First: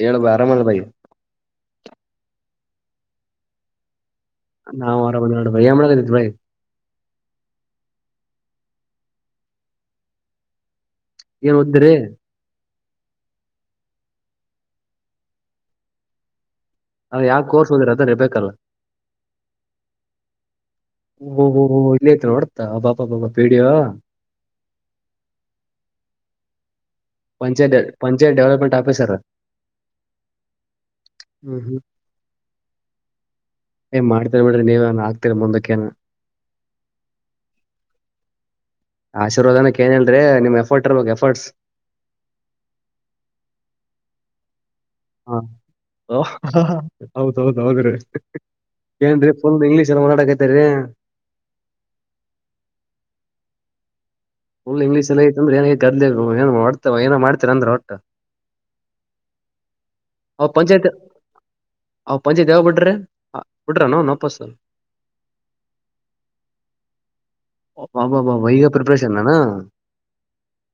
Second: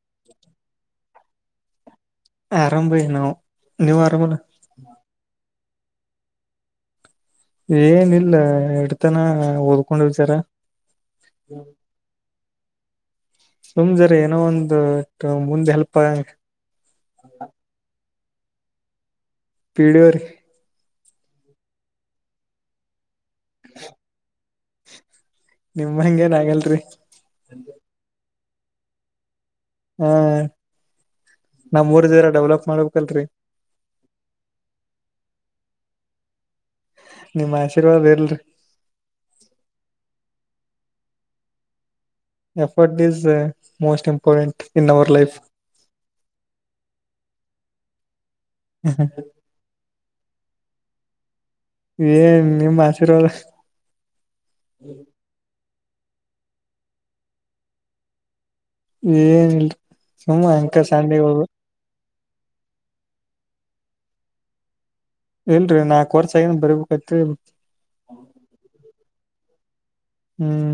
ಹೇಳುವು ಅರಾಮ ಅಲಾ ಈಗ್ ಆರಾಮ್ರಿ ನಾವು ನೀವು ಆರಾಮಲ್ಲ ನಾವು ಆರಾಮ ಅದಿವ ನೋಡ್ ಬಯ್ ಎನ್ ಮದಕತೀರ್ ಬಯ್ ಏನೀಲ್ಲ ಎಡ್ತನ ಓದ್ಕೊನೋ ವಿಚಾರ ಏನ್ ಒದತಿರಿ ಸುಮ್ ಜರ ಏನೋ ಒಂದು ಮುಂದ ಹೆಲ್ಪ್ ಆಗಂಗ ಯಾವ ಕೋರ್ಸ್ ಓದಿರಿ ಅದ ಅರೆ ಬೇಕಲ್ಲ ಪಿಡಿಎರೆ ಓಹೊಹೊಹೊ ಇಲ್ಲ ಐತ್ ಒಡ್ತಾ ಅಬಾಬಾಬ ಪಿಡಿಯೋ ನಿಮ್ ಹಂಗ ಏನ್ ಆಗಲ್ರಿ ಪಂಚಾಯತ್ ಪಂಚಾಯತ್ ಡೆವಲಪ್ಮಂಟ್ ಸರ್ ಹ್ಮ ಹ್ಮ್ ಹ್ಮ್ ನಮ ಊರ್ದಾರ ಡೆವಲಪ್ ಮಾಡ್ಬೇಕಲ್ರರಿ ಏ ಮಾಡ್ತೀರ ಬಿಡ್ರಿ ನೀವ ಏನ್ ಆಗ್ತೀರಿ ಮುಂದಕ್ಕೆಕ್ಕಏನು ನಿಮ್ಮ್ ಆಶೀರ್ವಾದ ಎಲ್ರರಿ ಆಶೀರ್ವಾದನಕ್ ಏನ್ ಹೇಳಲ್ರಿ ನಿಮ್ ಎಫರ್ಟ್ ಇರ್ಬೇಕು efforts effort is most important in our life ಹ ಹೌದೌದ ಹೌದ್ರೆ ಏನ್ ಫುಲ್ ಇಂಗ್ಲಿಷಲ್ಲಿ ಮಾತಾಡಕತಿರೀ ಏನ್ ನಿಮ್ಮ್ ಆಶೀರ್ವಾದ ಫುಲ್ ಇಂಗ್ಲೀಷಲ್ ಐತಂದ್ರ ಏನ ಗದಲಿರ್ಬೇಕು ಏನ್ ಹೊಡ್ತ ಏನೋ ಮಾಡತಿರ್ ಅಂದ್ರ ಒಟ್ಟ ಎನಿಲ್ರಿ ಸುಮ್ಮ ಅಂಕ ಸಾಲಿ ಹೋಗರು ಆ ಪಜ್ಜಿದ ಯಾವಾಗ ಬಿಟ್ರು ಹ ಬಿಟ್ರೆನ ಅವ್ನ ವಾಪಸು ಇಲ್ರಿ ನಾಕ್ ವರ್ಸ ಆಗಿತ್ತು ಬರ್ಬೇಕತ್ರಿ ಅಬಬಾಬಬಾ ಈಗ ಪ್ರಿಪ್ರೇಷನ್ ಏನಾ ಹ್ಮ್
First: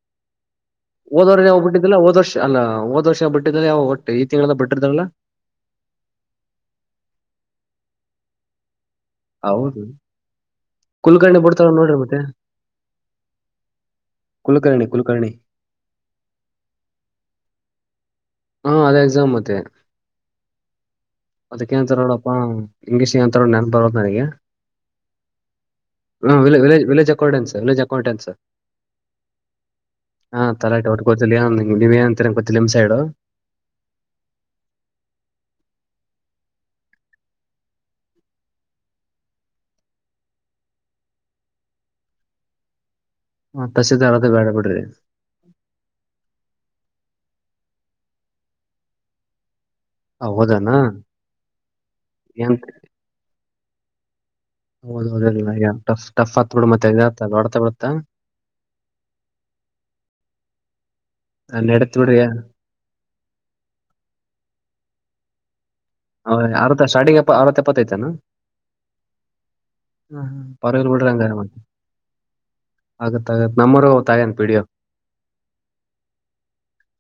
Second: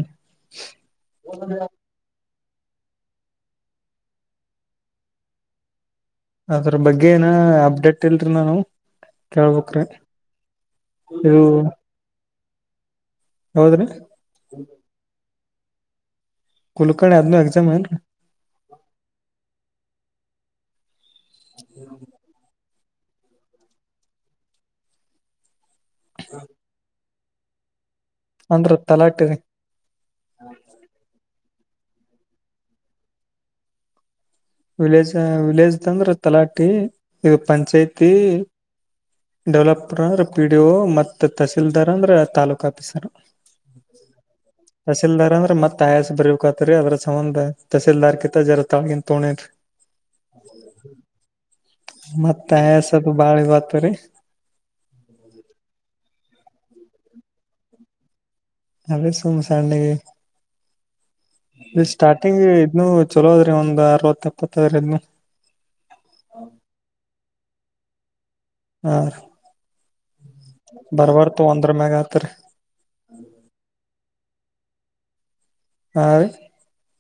ಹೋದ ವಾರನೆ ಹೋಗ್ಬಿಟ್ಟ ಇದೆಲ್ಲ ಹೋದ ವರ್ಷ ಅಲ್ಲ ಹೋದ ವರ್ಷ ಬಟ್ಟಿದ್ರ ಯಾವ ಒಟ್ಟ ಈ ತಿಂಗಳ ಬಿಟರ್ದತರಲ ಅದರ್ ಬಗ್ಗೆ ಏನ ಅಪ್ಡೇಟ್ ಇಲ್ರಿ ನಾನು ಕೇಳ್ಬೇಕ್ ಹೌದು ರಿ ಕುಲಕರ್ಣಿ ಬಿಡ್ತಾರ ನೋಡ್ರಿ ಮತ್ತೆ ಹೌದ್ರಿ ಕುಲಕರ್ಣಿ ಕುಲಕರ್ಣಿ ಕುಲಕರ್ಣಿ ಅದನು ಎಗ್ಜಮ್ ಏನ್ರಿ ಹಾ ಅದೇ ಎಕ್ಸಾಮ್ ಮತ್ತೆ ಅದಕ್ಕೆಂತಡ ಇಂಗ್ಲೀಷ್ಂತ ನೆನ್ ಬರದು ನನಗೆ್ ವಿಲೇಜ್ ಅೌನ್ರ್ ಲೋ್ ಅಕೌಂ ನ್ರ್ ಅಂದ್ರ ತಲಾಟಿರಿ ಹಾ ತರಾಟಿ ಒಟ್ಟು ಗೊತ್ತಿಲ್ಲ ನೀವ ಏ ಅಂತ ಗೊತ್ತ ನಿಮ್ ಸೈಡು ವಿಲೇಜ್ ವಿಲೇಜ್ ಅಂದ್ರೆ ತಲಾಟಿ ಈಗ ಪಂಚಾಯ್ತಿ ಡೆವಲಪರ್ ಅಂದ್ರೆ ಪಿ ಡಿ ಮತ್ತ ತಹಸೀಲ್ದಾರ್ ಅಂದ್ರೆ ತಾಲೂಕ ಆಫೀಸರ್ ತಹಸೀಲ್ದಾರ್ ಅದು ಬೇಡ ಬಿಡ್ರಿ ತಹಶೀಲ್ದಾರ್ ಅಂದ್ರೆ ಮತ್ತೆ ತಾಯಸ್ ಬರ್ಬೇಕತ್ರಿ ಅದ್ರ ಸಂಬಂಧ ತಸಲ್ದಾರ್ಕ ಜರ ತಳಗ ತೋಣಿರಿ ಆ, ಹೌದನ ಏನ್ ಮತ್ತೆಸ ಬಾಳ ಬತ ರೀ ಹೌದೌದಲ್ಲ್ ಟಫ್ ಆತ್ ಬಿಡು ಮತ್ತೆ ಎ ಆತ ಅ ಹೊಡ್ತಾ ಬಿಡತ್ತಾ ಅೇ ಸೋಮಸಂಡ ನಡೀತ್ ಬಿಡ್ರಿ ಸ್ಟಾರ್ಟಿಂಗ ಇ ಚಲೋದ್ರಿ ಒಂದ್ ಅರವತ್ತ ಎಪ್ಪತ್ತ್ರದ್ದು ಹೌ ಆ ಸಾರ್ಟಿಂಗ್ಪ್ಪ ಅ ಆ ಎಪ್ಪತ್ತೈತನಾ ಹಾ ಪರವಾಗಿಲ್ಲ ಬಿಡ್ರಿ ಬರಬರ್ ಹಂಗಾರೆ ತ ಮತ್ತೆ ಅಂದ್ರ ಮೆಗತ ಆಗತ್ತ ಆಗತ್ ನಮ್ಮರು ತ ಆಗಂತ ಪಿಡಿಯೋ ಹ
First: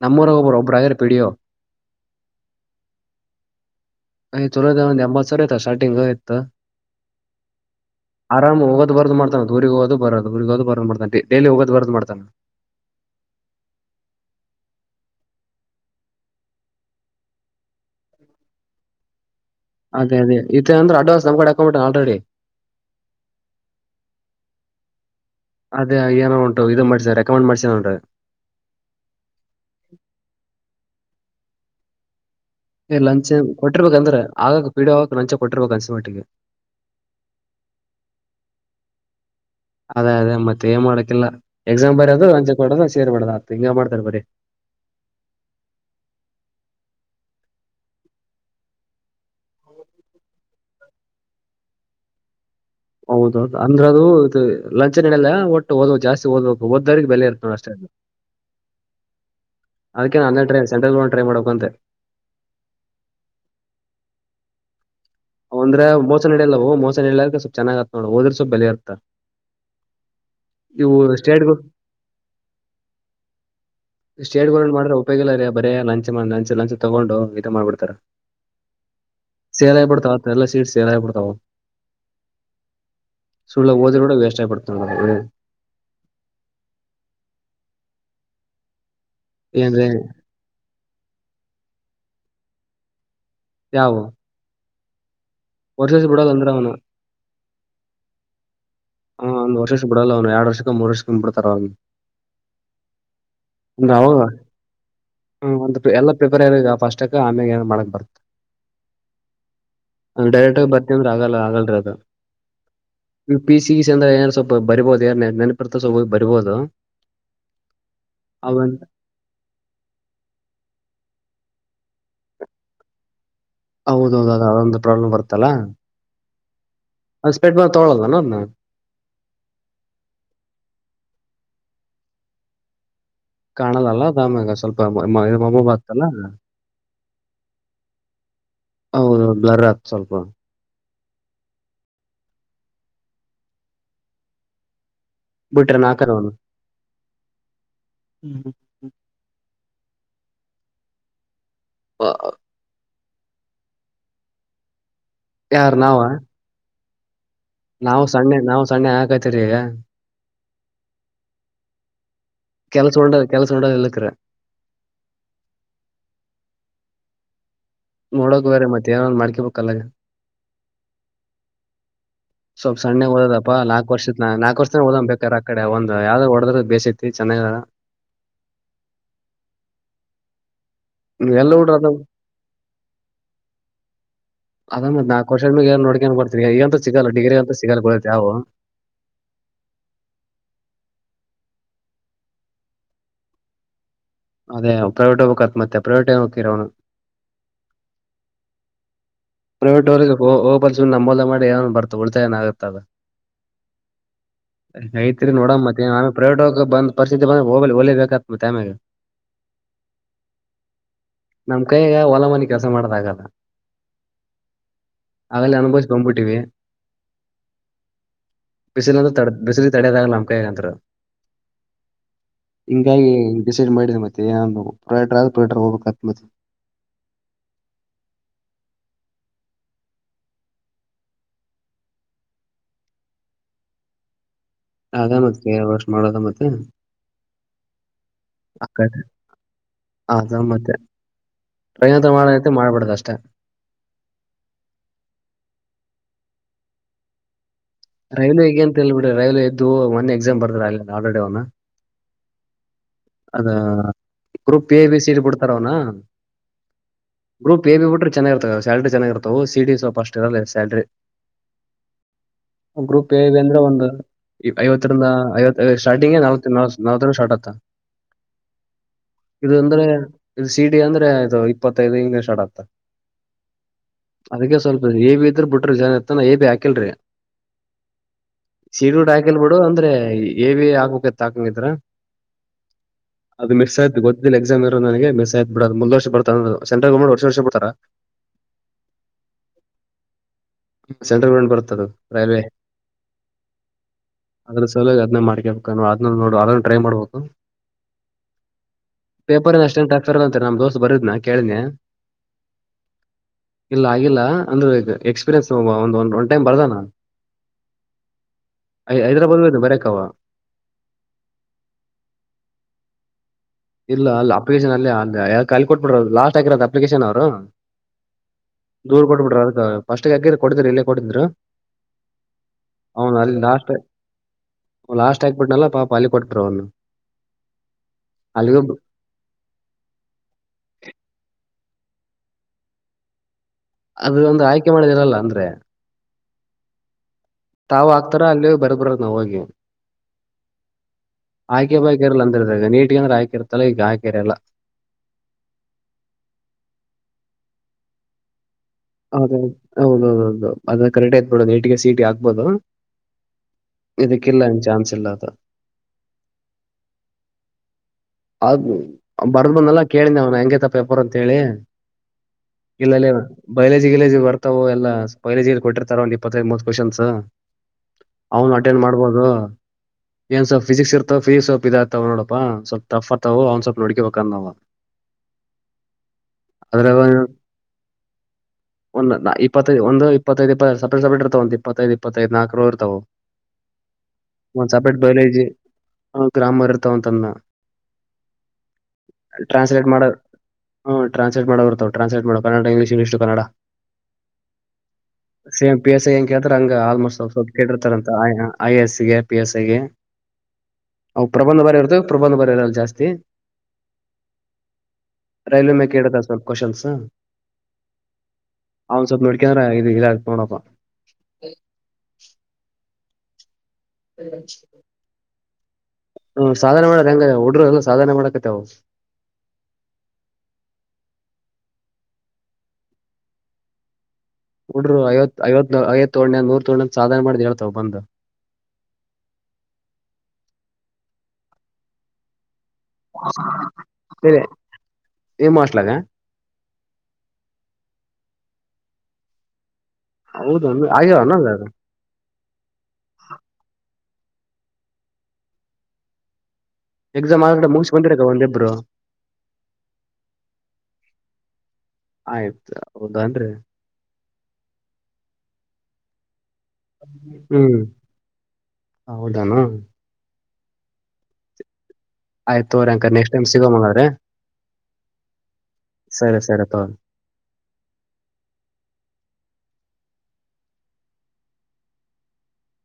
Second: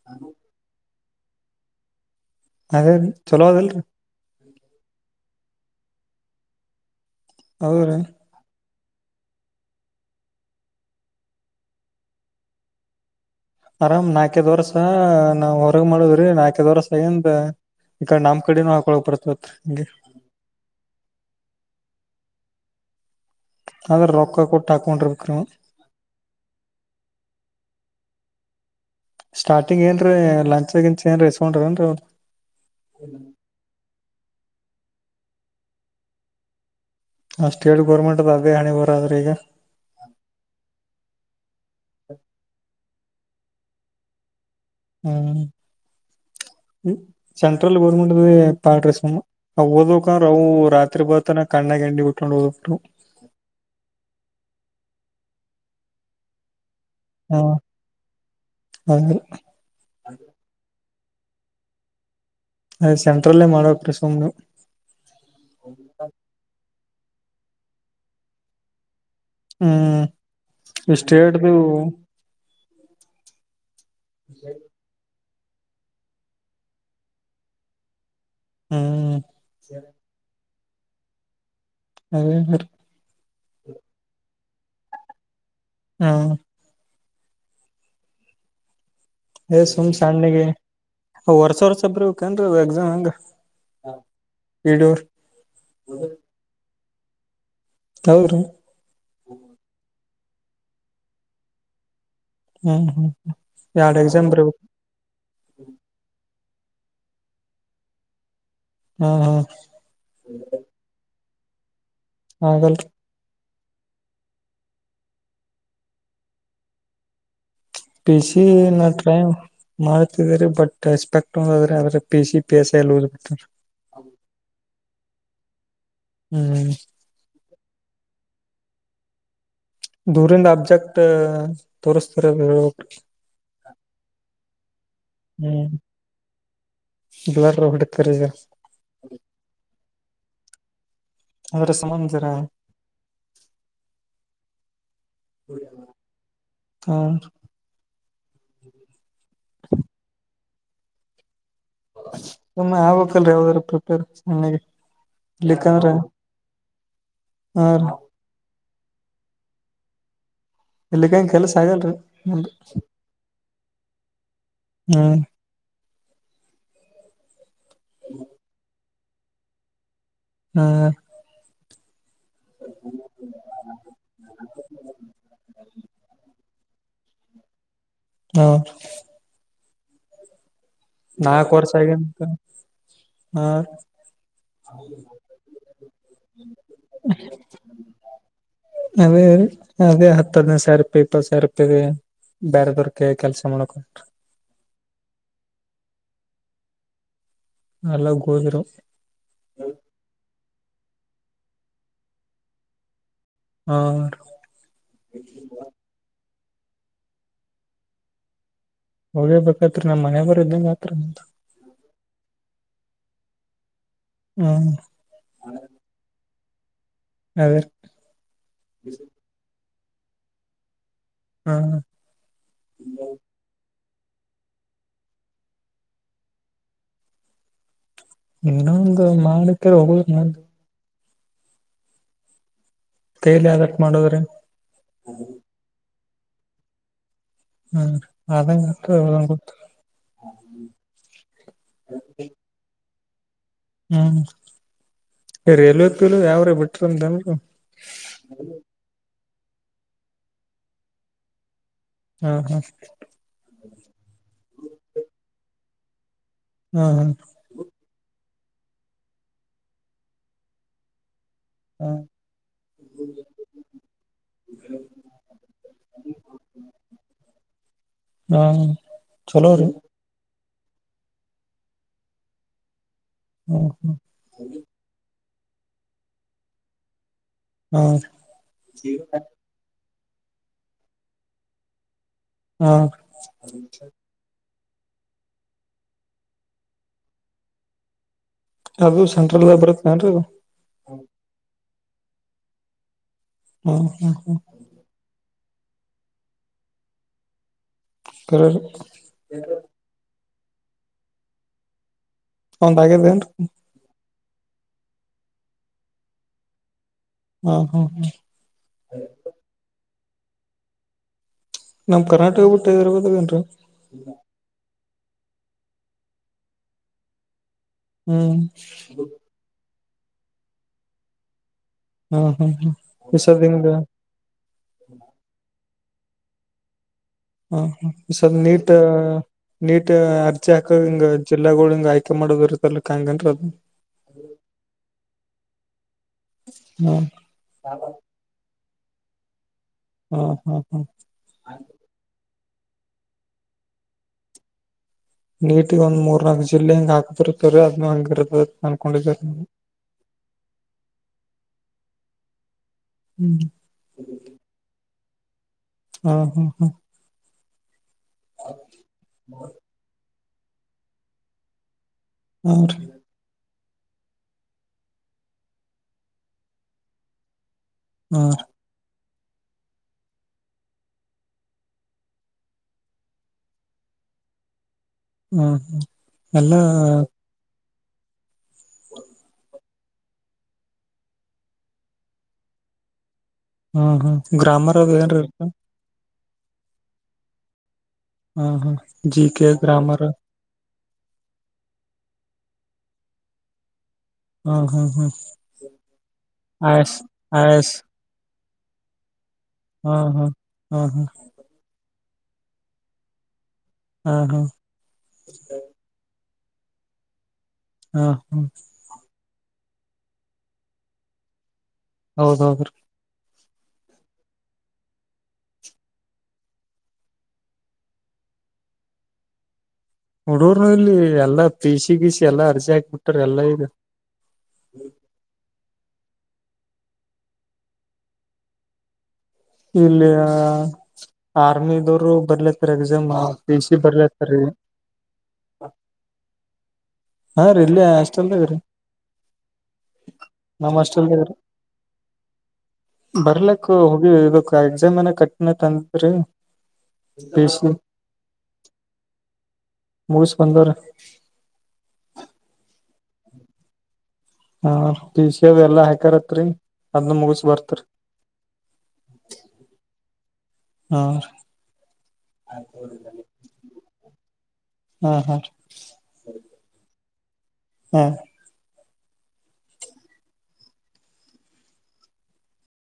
ನಮ್ಮೂಊ ಒಬ್ಬಬ್ಬರ ಆದರ ಪಡಿಯೋ ಅದೇ ಚಲೋ ಅದಲ್ರರಿ ಯ್ ಚಲೋದ ಒಂದ ಎಂಬತ್ ಸಾವರ ಆಯತ ಸಾರಿಂಗ್ ಆಯ್ತ್ ಹೌದ್ರೀ ಆರಾಮ್ ಹೋದು ಬರದು್ತ ಊರಿಗೆ ಹೋಗೋ ಬೋದುಊರಿಗೆೋಗೋ ಬೋ್ತಾನ ಡೇಲಿ ಹೋಗದ ಬೋದು ಮಾಡತೆ ಆರಾಮ್ ನಾಲ್ಕೇದ್ ವರ್ಸ ನಾವ್ ಹೊರಗ ಮಾಡುದ್ರಿ ನಾಲ್ಕದ್ ವರ್ಷ ಏಂತ ಈ ಕ ನಮ್ ಕಡೊ ಹಾಕಳೋಗಕ್ ಬರ್ತ್ವತ್ರ ಅದೇ ಅೇ ಇೇ ಅಂದ್ರ ಅವಾನ್ಸ್ ನಮ ಕಡೆ ಅಕೌಂಟ ಆಲ್ರೆಡಿ ಆದ್ರೆ ರೊಕ್ಕ ಕೊಟ್ಟು ಹಾಕೊಂಡಿರ್ಬೇಕ್ರ ಅದೇ ಏನೋ ಉಂಟ ಇದು ಮಾಡ್ಸ ರೆಕಮೆಂಡ್ ಮಾಡಸಂಟ ಸ್ಟಾರ್ಟಿಂಗ್ ಏನ ಲಂಚ್ ಗಿಂಚ್ ಏನ್ ರ ಇಸ್ಕೊಂಡ್ರ ಏನ್ರಿ ಏ ಲಂಚ್ ಕೊಟ್ಟಿರ್ಬೇಕಂದ್ರೆ ಆಗಕ್ ಪೀಡಿ ಹೋಗಕ್ ಲಂಚ ಕೊಟ್ಟಿರ್ಬೇಕ ಅನ್ಸಿ ಮಟ್ಟಿಗೆ ಅಷ್ಟೇಿ ಗೋರ್ಮೆಂಟ್ದ್ದಗ್ ಹಿ ಬರ್ರೆ ಈಗ ಅದೇ ಅದೇ ಮತ್ತತ್ ಏನ್ ಮಾಡಕಿಲ್ಲ ಎಕ್ಸಾಮ್ ಬರೋದು ಲಂಚೆ ಕೊಡದ ಸೇರ್ ಮಾಡದತ್ ಹಿಂಗ ಮಾಡ್ತಾರೆ ಬರರಿ ಹ್ಮ ಸೆಂಟ್ರಲ್ ಗರ್ಮೆಂಟ್ ಅ ಪಾಡ್ರ ಸ ಓದಂದ್ರ ಅವು ರಾತ್ರಿ ಬರ್ತನ ಕಣ್ಣಗ್ ಎಂಡಿ ಉಟ್ಕೊಂಡು ಓದ್ ಬಿಿಟ್ಟು ಹೌದೌದು ಅಂದ್ರ ಅದು ಇದು ಲಂಚನಲ್ಲ ಒಟ್ಟು ಓದ್ ಜಾಸ್ತಿ ಓದ್ು ಹದ್ ದಾರಿಗೆ ಬೆಲೆ ಇರ್ತಾನ ಹ್ಮ್ ಅಷ್ಟೇ ಅ ಹೌದ್ರಿ ಅದಕ್ಕೆ ನ ಅ ಟ ಸೆಂಟಲ್ ಗೋ ಟ್ರೈ ಮಾಡಬೇಕ ಅಂತೆ ಅ ಸೆಂಟ್ರಲ್ಲೇ ಮಾಡಬೇಕ ರೆ ಸುಮು ಅಂದ್ರ ಮೋಸ ನಡಿಲ್ಲವು ಮೋಸ ನಡಲ್ಲದೆ ಸ್ವ ಚೆಾಗ್ತ ನೋಡ್ೋದ್ರ ಸ್ವಪ್ ಬೆಲೆ ಇತ ಹ್ಮ್ ಎಷ್ಟ ಸ್ಟೇಟ್ಗಳು ಹೇಳ್ದು ಸ್ಟೇಟ್ ಗೋರ್ಟ್ ಮಾಡ್ರೆ ಉಪಯೋಗಿಲ್ಲ ರೀ ಬರೇ ಲಂಚ್ ಲಂಚ್ ಲಂಚ್ ತಗೊಂಡು ಇದ ಮಾಡ್ಬಿಡ್ತಾರ ಹ್ಮ್ ಸೇಲಾಯ ಪಡ್ತಾ ತಲ್ಲ ಸೀಟ್ ಸೇಲಾಯ ಪಡ್ತಾವು ಅದೇ ಸಳ್ಳ ಓದರೂಡ ವಸ್ಟಾಯ್ಡ್ತಾ ಹ್ಮ ಏ ಏನ್ರೀ ಸುಮ್ ಸಣ್ಣಿಗೆ ವರ್ಷ ವರ್ಸಬ್ರಿ ಕನ್ ಎಕ್ಸಾಮ್ ಹೆಂಗ ಯವು ಇಡೂರ್ ವರ್ಸಲಸ್ ಬಿಡ ಅರು ಅವನ ಹೌ ರೀ ಹಾ ಒಂದ್ ವರ್ಷಕ್ಕೆ ಬಿಡಲ್ಲ ಅವ್ ಎರಡು ವರ್ಷ ಮು ಮೂರ್ ವರ್ಷಕಂದ ಬಿತಾರ ಅವ್ನ್ ಹ್ಮ್ ಹ್ಮ್ ಎರಡ್ ಎಕ್ಸಾಮ್ ಬರ್ಬೇಕು ಹ್ಮ ಒ ಎಲ್ಲಾ ಪ್ರಿಪೇರ್ ಆಗ ಫಸ್ಟ ಆಮ್ಯ ಏ ಮಾಡಕ್ ಬರ್ತ್ತೆ ಹ್ಮ ಹ್ಮ್ ನ ಡೈರೆಕ್ಟಗ ಬರ್ತಿದ್ರ ಆಲ್ಲ ಆಗಲ್ರಿ ಅದು ಹಾಗಲ್ರಿ ಪ ಸಿ ಸಿ ಅಂದ್ರ ರ ಸ್ವಲ್ಪ ಬರ್ಬಹುದು ಯಾರ ನೆಪ ಬರ್ಬಹುದು ಪಿಸಿ ನ ಕೈಮ್ ಮಾಡ್ತಿದರಿ ಬಟ್ ಎಸ್ಪೆಕ್ಟ್ ಒಂದಾದ್ರೆ್ರ P C P S I ಎ್ ಹೌದೌದೌದು ಅದೊಂದು ಪ್ರಾಬ್ಲಮ್ ಬರ್ತ್ತಲ್ಲಾ ಹ್ಮ್ ಅ ಸ್ಪೆಟ್ ಬ ತೊಳೋಲ್ಲ ನ ದೂರಿಂದ ಅಬ್ಜೆಕ್ಟ್ ತೋರ್ಸ್ತರ್ರಿ ಕಾಣದಲ್ಲ ದಾಮ್ಯಾಗ ಸ್ವಲ್ಪ ಅಮ್ಮ ಬ ಆತಲ್ಲ ಬ್ಲಡ್ ಹೊಡ್ತಗ ಹೌದು ಬ್ಲರ್ ಆತ್ ಸ್ವಲ್ಪ ಅವರ ಸಮಂಚರ ಬಿಟ್ರೆ ನಾಕನು ಹಾ ಹ್ಮ್ ಸುಮ್ಮನೆ ಆಗ್ಕ್ಲ್ರಿ ಯಾವ್ದಾರ ಪ್ರಿಪೇರ್ ಸಣ್ಣಗೆ ಯಾರ ಇಲ್ಲಿಕಂದ್ರ ನಾವ ಹಾ ರೀ ನಾವು ಸಣ್ಣೆ ನಾವು ಸಣ್ಣೆ ಹಾಕತರಿೀ ಈಗ ಎಲ್ಲಿಕ್ಕ ಹಂಗ ಕೆಲ್ಸ ಆಗಲ್ರರಿ ನನ್ರಿ ಕೆಲಸ ನೋಕ್ಕ್ರೆ ಹ್ಮ್ ನೋಡೋಕ್ ಬೇ ಮತ್ತ ಏನಾದ್ ಮಾಡಕಬೇಕಲ್ಲ ಹ್ಮ ಸ್ವಲ್ಪ ಸ್ಣ ಓದಪ್ಪ ನಾಲ್ಕಕ್ ವರ್ಷತ್ ನಾಕಕ್ ವರ್ಷನ ಓದ್ ಬೇಕಾರ ಆ ಕಡೆ ಒಂದ ಯಾವ್ದ್ ಒಡದ್ರದ ಬೇಸಐತಿ ಚೆನ್ನಾಗ ಹೌ ನೀವ್ ನಾಲ್ಕು ಎಲ್ಲ ವರ್ಷ ಹುಡ್ರ ಅದ ಆಗಂತ ಹಾ ಅದತ್ ನಾ ಕೋರ್ಷದಏ ನೋಡ್ಕೊಂಡ ಕೊಡ್ತೀವಿ ಈಗ ಅಂತ ಸಿಗಲ್ಲ ಡಿ್ರಿ ಅಂತ ಸಿಗಲ್ಲಾವವು ಅದೇ ಅದೇ ಹತ್ತು ಹದ್ ನೈದು ಸಾವಿರ ರಪಿ ಇಪ್ಪತ್ತು ಸಾವಿರ ರೂಪಿದೆ ಬೇರೆದವರ್ಕ ಕೆಲ್ಸ ಮಾಡಕಂ ಅದೇ ಪ್ರೈವೇಟ್ ಹೋಗಬೇಕಕ್ತ್ತ್ತೆ ಪ್ರೈವಟ್ ಹೋಗಿರ ಅವನು ಎಲ್ಲ ಗೋದರು ಪ್ರೈವೇಟ್ವ್ರರಿಗೆ ಹೋಗಲ್ಸ ನಂಬೋದ ಮಾಡಿ ಏನನ್ ಬರ್ತಾ ಉಳಿತಾಏ ಆತ್ತದ ಹ ಐತ್ರಿ ನೋಡ ಮತ್ತೆ ಆಮೇ ಪ್ರೈೇಟೋಗ ಬಂದ ಪರಿಸ್ಥಿತಿ ಬಂದ ಹಲಿಬೇಕತ್ತ್ತ ಆಮ್ಯಾಗ ಹೋಗೇಬೇಕತ್ ನಮ್ಮ ಮನೆ ಬರಿದ್ದಂಗ ಮಾತ್ರ ಅಂತ ನಮ್ ಕೈಗ ಹೊಲಮನೆಿ ಕೆಲಸ ಮಾಡ್ದಾಗಲ್ಲ ಹ್ಮ ಹಾಗಲೇ ಅನುಭವ್ಕೊಂಡ್ಬಿಟ್ಟಿವವಿ [unintelligible] ಬಿಸಿಲ ಅಂದ್ರ ತಡ ಬಿಸಿಲು ತಡದಾಗಲ್ಲ ನಮ್ಕಾಯಂದ ಹ ಹಿಂಗಾಗಿ ಮಿಸೇಜ ಮಾಡಿದೆ ಮತ್ತೆ ಏ ಪ್ರೊಡೈಡರ್ ಆದ್ರ ಪ್ರೈಡರ್ ಹೋಗಬೇಕತ್ತ್ತೆ ಏನೋ ಒಂದು ಮಾಡಕ್ಕೆ ಹೋಗ ಯಾವ್ದಕ್ ಮಾಡೋದ್ರಿ ಅದ ಮತ್ತ ವರ್ಷ್ ಮಾಡೋದ ಮತ್ತೆ ಹ್ಮ್ ಅಂಗ ಆಕಡೆ ಗ್ ಗೊತ್ತು ಅದ ಮ್ಮತ್ತೆ ಪ್ರಯಂತ್ರ ಮಾಡತ್ತ ಮಾಡ್ಬಿಡದ ಅಷ್ಟೇ ಹ್ಮ್ ರೈಲ್ವೆ ತಲು ಯಾವ್ರ ಬಿಟ್ರಂತನ್ರು ರೈಲ್ವೆಗೆಗ ಅಂತ ಹೇಳ್ ಬಿಿ್ರಿ ರೈಲ್ವೆ ಎದ್ದ ಒಂದ ಎಕ್ಸಾಮ್ ಬದ್ರ ಅಲ್ರೆಡಿ ಅವ್ನ ಹಾ ಹಾ ಅದ ಗ್ರೂಪ್ ಎ ಬಿ ಸೀಟ್ ಬಿಡ್ತಾರ ಅವನ ಹ್ಮ್ ಹ್ಮ್ ಗ್ರೂಪ್ ಎ ಬಿ ಬೀಟ್ರೆ ಚೆಾಗಿರ್ತ ಸಲ್ರಿ ಚೆಾಗಿರ್ತಾವ ಸಿ ಡಿ ಸ್ವಲ್ ಅಸ್ಟ್ ಇರಲ್ಲ ಸ್ಯಾಲ್ರಿ ಹಾ ಗ್ರೂಪ್ ಏ ಬೀ ಅಂದ್ರೆ ಒಂದು ಐವತ್ತರಿಂದ ಐವತ್ತು ಸ್ಟಾರ್ಟಿಂಗ್ ನಲ್ ನಲ್ವತ್ತು ಸ್ಟಾರ್ಟ್ ಆತಾ ಹ್ಮ ಇದು ಅಂದ್ರೆ ಇದು ಸಿ ಡಿ ಅಂದ್ರೆ ಇದು ಇಪ್ಪತ್ತೈದು ಇಂಗ್ಲೀಷ್ ಆಡತ್ತ ಹ್ಮ್ ಹ್ಮ್ ಅದಕ್ಕೆ ಸ್ವಲ್ಪ ಏ ಬಿ ಇದ್ರ ಬಿಟ್ರಿ ಜನತಾನ ಬಿ ಹಾಕಿಲ್ರಿ ಹಾ ಸೀಡ್ಡ್ ಹಾಕಿಲ್ ಬಿಿಡು ಅಂದ್ರೆ ಎಏವಿ ಹಾಕಕತ್ ಹಾಕಂಗಿದ್ರ ಹಾ ಅದು ಮಿಸ ಆಯ್ು ಗೊತ್ತಿಲ್ಲ ಎಕ್ಸಾಮ್ ಇೋ ನನ ಮ್ ಆಯ್ ಬಿಡ ಅ ಮುಂದ ವರ್ಷ ಬತ ಸಂಟರ್ ಗಮಟ್ ವರ್ ವರ್ಷ ಬಿಡ್ತಾರ ಅದು ಸೆಂಟ್ರಲ್ ಬರುತ್ತೆೇಏನ್ೀ ಸೆಂಟ್ರಲ್ ಗೋರ್ಮೆಟ್ ಬರ್ತದ ರೈಲ್ವೆ ಹಾ ಹಾ ಹಾ ಅದ್ರ ಸಲಾಗಿ ಅದನ್ನ ಮಾಡಕಬೇಕ ಅದ್ ನೋಡು ಅದನ್ನ ಟ್ರೈ ಮಾಡ್ಬೇಕು ಕರೆ ರೀ ಪೇಪರ್ ಅಷ್ಟೆನ್ಾಕ್ತರದ ಅಂತಾರೆ ನಮ್ ದೋಸ ಬರದ್ನ ಕೇಳನೆ ಅವ್ನದು ಆಗದೇನ್ರಿ ಇಲ್ಲ ಆಗಿಲ್ಲ ಅಂದ್ರೆ ಎಕ್ಸ್ಪೀರಿಯನ್ಸ್ ಒಂದ ಒ್ ಟೈಮ್ ಬರ್ದ ನಾನ್ ಹಾ ಹಾ ಹಾ ಹೈದರಾಬ್ ವ ಇ ಬರೆೇಕವ ನಮ್ ಕರ್ನಾಟಕ ಬ ಬಿಟ್ಟ ಇದರ ಬದ ೇನ್ರಿ ಇಲ್ಲ ಅಲ್ಲ ಅಪ್ಲಿಕೇಶನ್ ಅಲ್ಲಿ ಅ ಕ ಕೊಟ್ಬಿಡ್ರ ಲಸ್ಟ್ ಆಗಿರದು ಅಪ್ಲಿಕೇಶನ್ ಅವರು ಹ್ಮ್ ದೂರ್ ಕೋಟ ಬಿಟ್ಟರೆ ಅದುಕ್ಕ ಫಸ್ಟ್ಗೆ ಹಗರ ಕೊಡಿದರು ಇಲ್ಲೇ ಕೊಡಿದ್ರು ಹಾ ಹಾ ಹಾ ಅವನು ಅಲ್ಲಿ ಈಸದ ಹಿಂಗ ಲಾಸ್ಟ್ ಲಾಸ್ಟ್ ಆಗ್ಬಿಡ್ನಲ್ಲ ಪಾಪ ಅಲ್ಲಿ ಕೊಟ್ಟ್ರ ಅವ್ನು ಹಾ ಸರ್ ಅಲ್ಲಿಗೂ ನೀಟ್ ನೀಟ್ ಅರ್ಜಿ ಹಾಕ ಹಿಂಗ ಜಿಲ್ಲಾಗಳ ಹಿಂಗ ಆಯ್ಕೆ ಮಾಡೋದ ಇರುತ್ತಲ್ ಕಂಗನ್ ಅದು ಅದು ಒಂದು್ರ ಆಯ್ಕೆ ಮಾಡೋದನಲ್ಲ ಅಂದ್ರೆ ಹ್ಮ ತಾವು ಆಾಗ್ತಾರ ಅಲ್ಲಿ ಬರ್ಬರದು ನಾವ ಹೋಗಿ ಹ್ಮ ಹಾ ಹಾ ಆಯಕೆ ಬಾಯಕ ಎಲ್ಲ ಅಂದಿದಾಗ ನೀಟ್ಿಗೆ ಅಂದ್ರೆ ಆಕೆ ಇತಲ್ಲ ಈಗ ಆಾಕೆರೆಲ್ಲ ನೀಟಗ ಒಂದ್ ಮೂರ್ ನಾಲ್ಕ್ ಜಿಲ್ಲೆ ಹೆಂಗ ಹಾಕತಿರ್ತವರಿೀ ಅದ್ ಹಂಗಿರ್ತದ ಹದ ಹೌದೌೌದು ಅದನ್ನ ಕರೆಕ್ಟ್ ಆಯತ್ಬಡದು ನೇಟಿಗೆ ಸೀಟಿ ಹಾಕ್ಬೋದು ಹ್ಮ್ ಇದಕ್ಕಿಲ್ಲಂಗ ಚಾನ್ಸ್ ಇಲ್ಲ ಅದು ಹ್ಮ ಹ್ಮ ಹ್ಮ ಅ ಬರ್ದ್ ಬಂದಲ್ಲ ಕೇಳಿ ಅವ್ನ ಹೆಂಗಗೆ ತಪ್ಪ ಎಪರ್ ಅಂತ ಹೇಳಿ ಹ ಇಲ್ಲಲ್ಲಿ ಬೈಲೇಜಿ ಗಿೇಜಿ ಬರ್ತವು ಎಲ್ಲಾ ಬೈಲಜಿಲ್ಲಿ ಕೊಟ್ಟಿರ್ತಾರ ಒಂದು ಇಪ್ಪತ್ತೈ ಮೂತ್ ಕ್ವಶನ್ಸ್ ಹ ಹಾ ಅವನು ಅಟೆಂಡ್ ಮಾಡ್ಬೋದು ಏನ್ ಸ್ವಲ್ಪ್ ಫಿಸಿಿಕ್ಸ್ ಇರ್ತಾವ ಫಿ ಸ್ವಲ್ಪ್ ಇದ ಆತವ ನೋಡಪ ಸ್ವಲ್ಪ ತಪ್ಪತ ಅವ್ ಸ್ಲ್ಪ್ ನೋಡಕಬೇಕಾಂದಾವ ಹ್ಮ್ ಹ್ಮ ಎಲ್ಲ ಒಂದು ಇಪ್ಪತ್ತೈ ಒಂದು ಇಪ್ಪತ್ತೈದು ಇಪ್ಪತ್ತು ಸಪೇಟ್ ಸಪ್ರೇಟ್ ಇರ್ತಾವ ಒ ಇಪ್ಪತ್ತೈದು ಇಪ್ಪತ್ತೈದು ನಲ್ಕರರು ಇರ್ವವು ಹ್ಮ್ ಹ್ಮ್ ಗ್ರಾಮರ್ ಅದು ಏನ್ ಇರ್ತ ಹ ಗ್ರಾಮ ಇರ್ತಾವಂತನ್ನ ಹ್ಮ ಹಾ ಜಿ ಕೆ ಟ್ರಾನ್ಸ್ ಟ್ ಮಾಡ ಗ್ರಾಮರ್ ಹ್ ಟ್ರಾನ್ಸ್ ಮಾಡ ಬರ್ತಾವ ಟ್ರಾನ್ಸ್ ಟ್ ಮಾಡ ಕಡಟ ಇಂಗ್ಲಷ್ ಇಂಗ್ಲಷ್ ಕನ್ನಡ ಹಾ ಹಾ ಹಾ ಸೇಮ್ ಪೇಸ ಹೆಂಗ ಕೇತ್ರ ಹಂಗ ಆಯಸ್ ಆಲ್ಮೋಸ್ಟ್ ಅವ ಸ್ವಲ್ಪ ಆಯಸ್ ಕೇಟ್ಟಿರ್ತಾರಂತ ಐ ಎಸ್ ಗೆ ಪಿ ಎಸ್ ಐಗೆ ಹಾ ಹಾ ಹಾ ಹಾ ಅ ಪ್ರಬಂಧ ಬಾರಿ ಇರ್ದು ಪ್ರಬಂಧ ಬರರಲ್ಲ ಜಾಸ್ತಿ ಹಾ ಹಾ ರೈಲ್ವೆ ಮ ಕೇಳದ ಸ್ವಲ್ಪ ಕ್ವನ್ಸ್ ಹಾ ಹಾ ಅವ್ ಸ್ವಲ್ಪ ನೋಡ್ಕ್ರ ಇ ಇದ ಆ ನೋಡಪ್ಪ ಹೌದೌದು ರೀ ಹ ಸಾಧನೆ ಮಾಡದ ಹೆಂಗ ಒಡರು ಎಲ್ಲ ಸಾಧನೆ ಮಾಡಕತ್ತ ಅವು ಹುಡೂರ್ನು ಇಲ್ಲಿ ಎಲ್ಲಾ ಪ ಸಿ ಗೀಸ ಎಲ್ಲ ಅರ್ಸಿ ಹಾಕ್ಬಿಟ್ಟ ಎಲ್ಲಾ ಇದು ನುಡ್ರ ಐವ ಐವ ನ ಐವತ್ತು ತೋ್ಣ ನೂರ್ ತೋ್ಣ ಸಾಧನ ಮಾಡ್ ಹೇಳ್ತಾವ ಬಂದ ಇಲ್ಲಿ ಆರ್ಮಿದವರು ಬರ್ಲತರಗ ಜಮಕ ಇಸ ಬರ್ಲತಾರ ಸರಿ ಏನ್ ಮಾಡ್ಲಾಗ ಹಾ ರೀ ಇಲ್ಲಿ ಅಷ್ಟ ಅಲ್ದ ರೀ [unintelligible] ಹೌದ ನಮ್ಮ ಅಷ್ಟಲ್ಲ ಆಗ್ಯಾವನ ಅದು ಬರ್ಲಿಕ್ಕ ಹೋಗಿ [unintelligible] ಎಕ್ಸಾಮ್ ಏನ ಕಟ್ಟಣ ತ ಅಂದ್ರೆ [unintelligible] ಎಕ್ಸಾಮ್ ಆರಾಡೆ ಮುಗ್ ಬಂದಿರಗ ಒಂದಬ್ರು [unintelligible] ಮೂರು ಸ್ಕಂದರ [unintelligible] ಆಯ್ತು ಹೌದಾ ಅಂದ್ರೆ [unintelligible] ಹ ಸಿದ ಎಲ್ಲಾ ಹಾಕರತ್ರಿ [unintelligible] ಹ್ಮ್ ಹೌದಾನು [unintelligible] ಹ [unintelligible] ಆಯ್ತು ತೋರಿ ಅಂಕ ನೆಕ್ಸ್ಟ್ ಟೈಮ್ ಸಿಗೋ [unintelligible] ಮಂಗ್ರೆ ಹ್ಮ್ ಹ್ಮ [unintelligible] ಸರಿ ಸರಿ ತ [unintelligible] ಹಾ [unintelligible]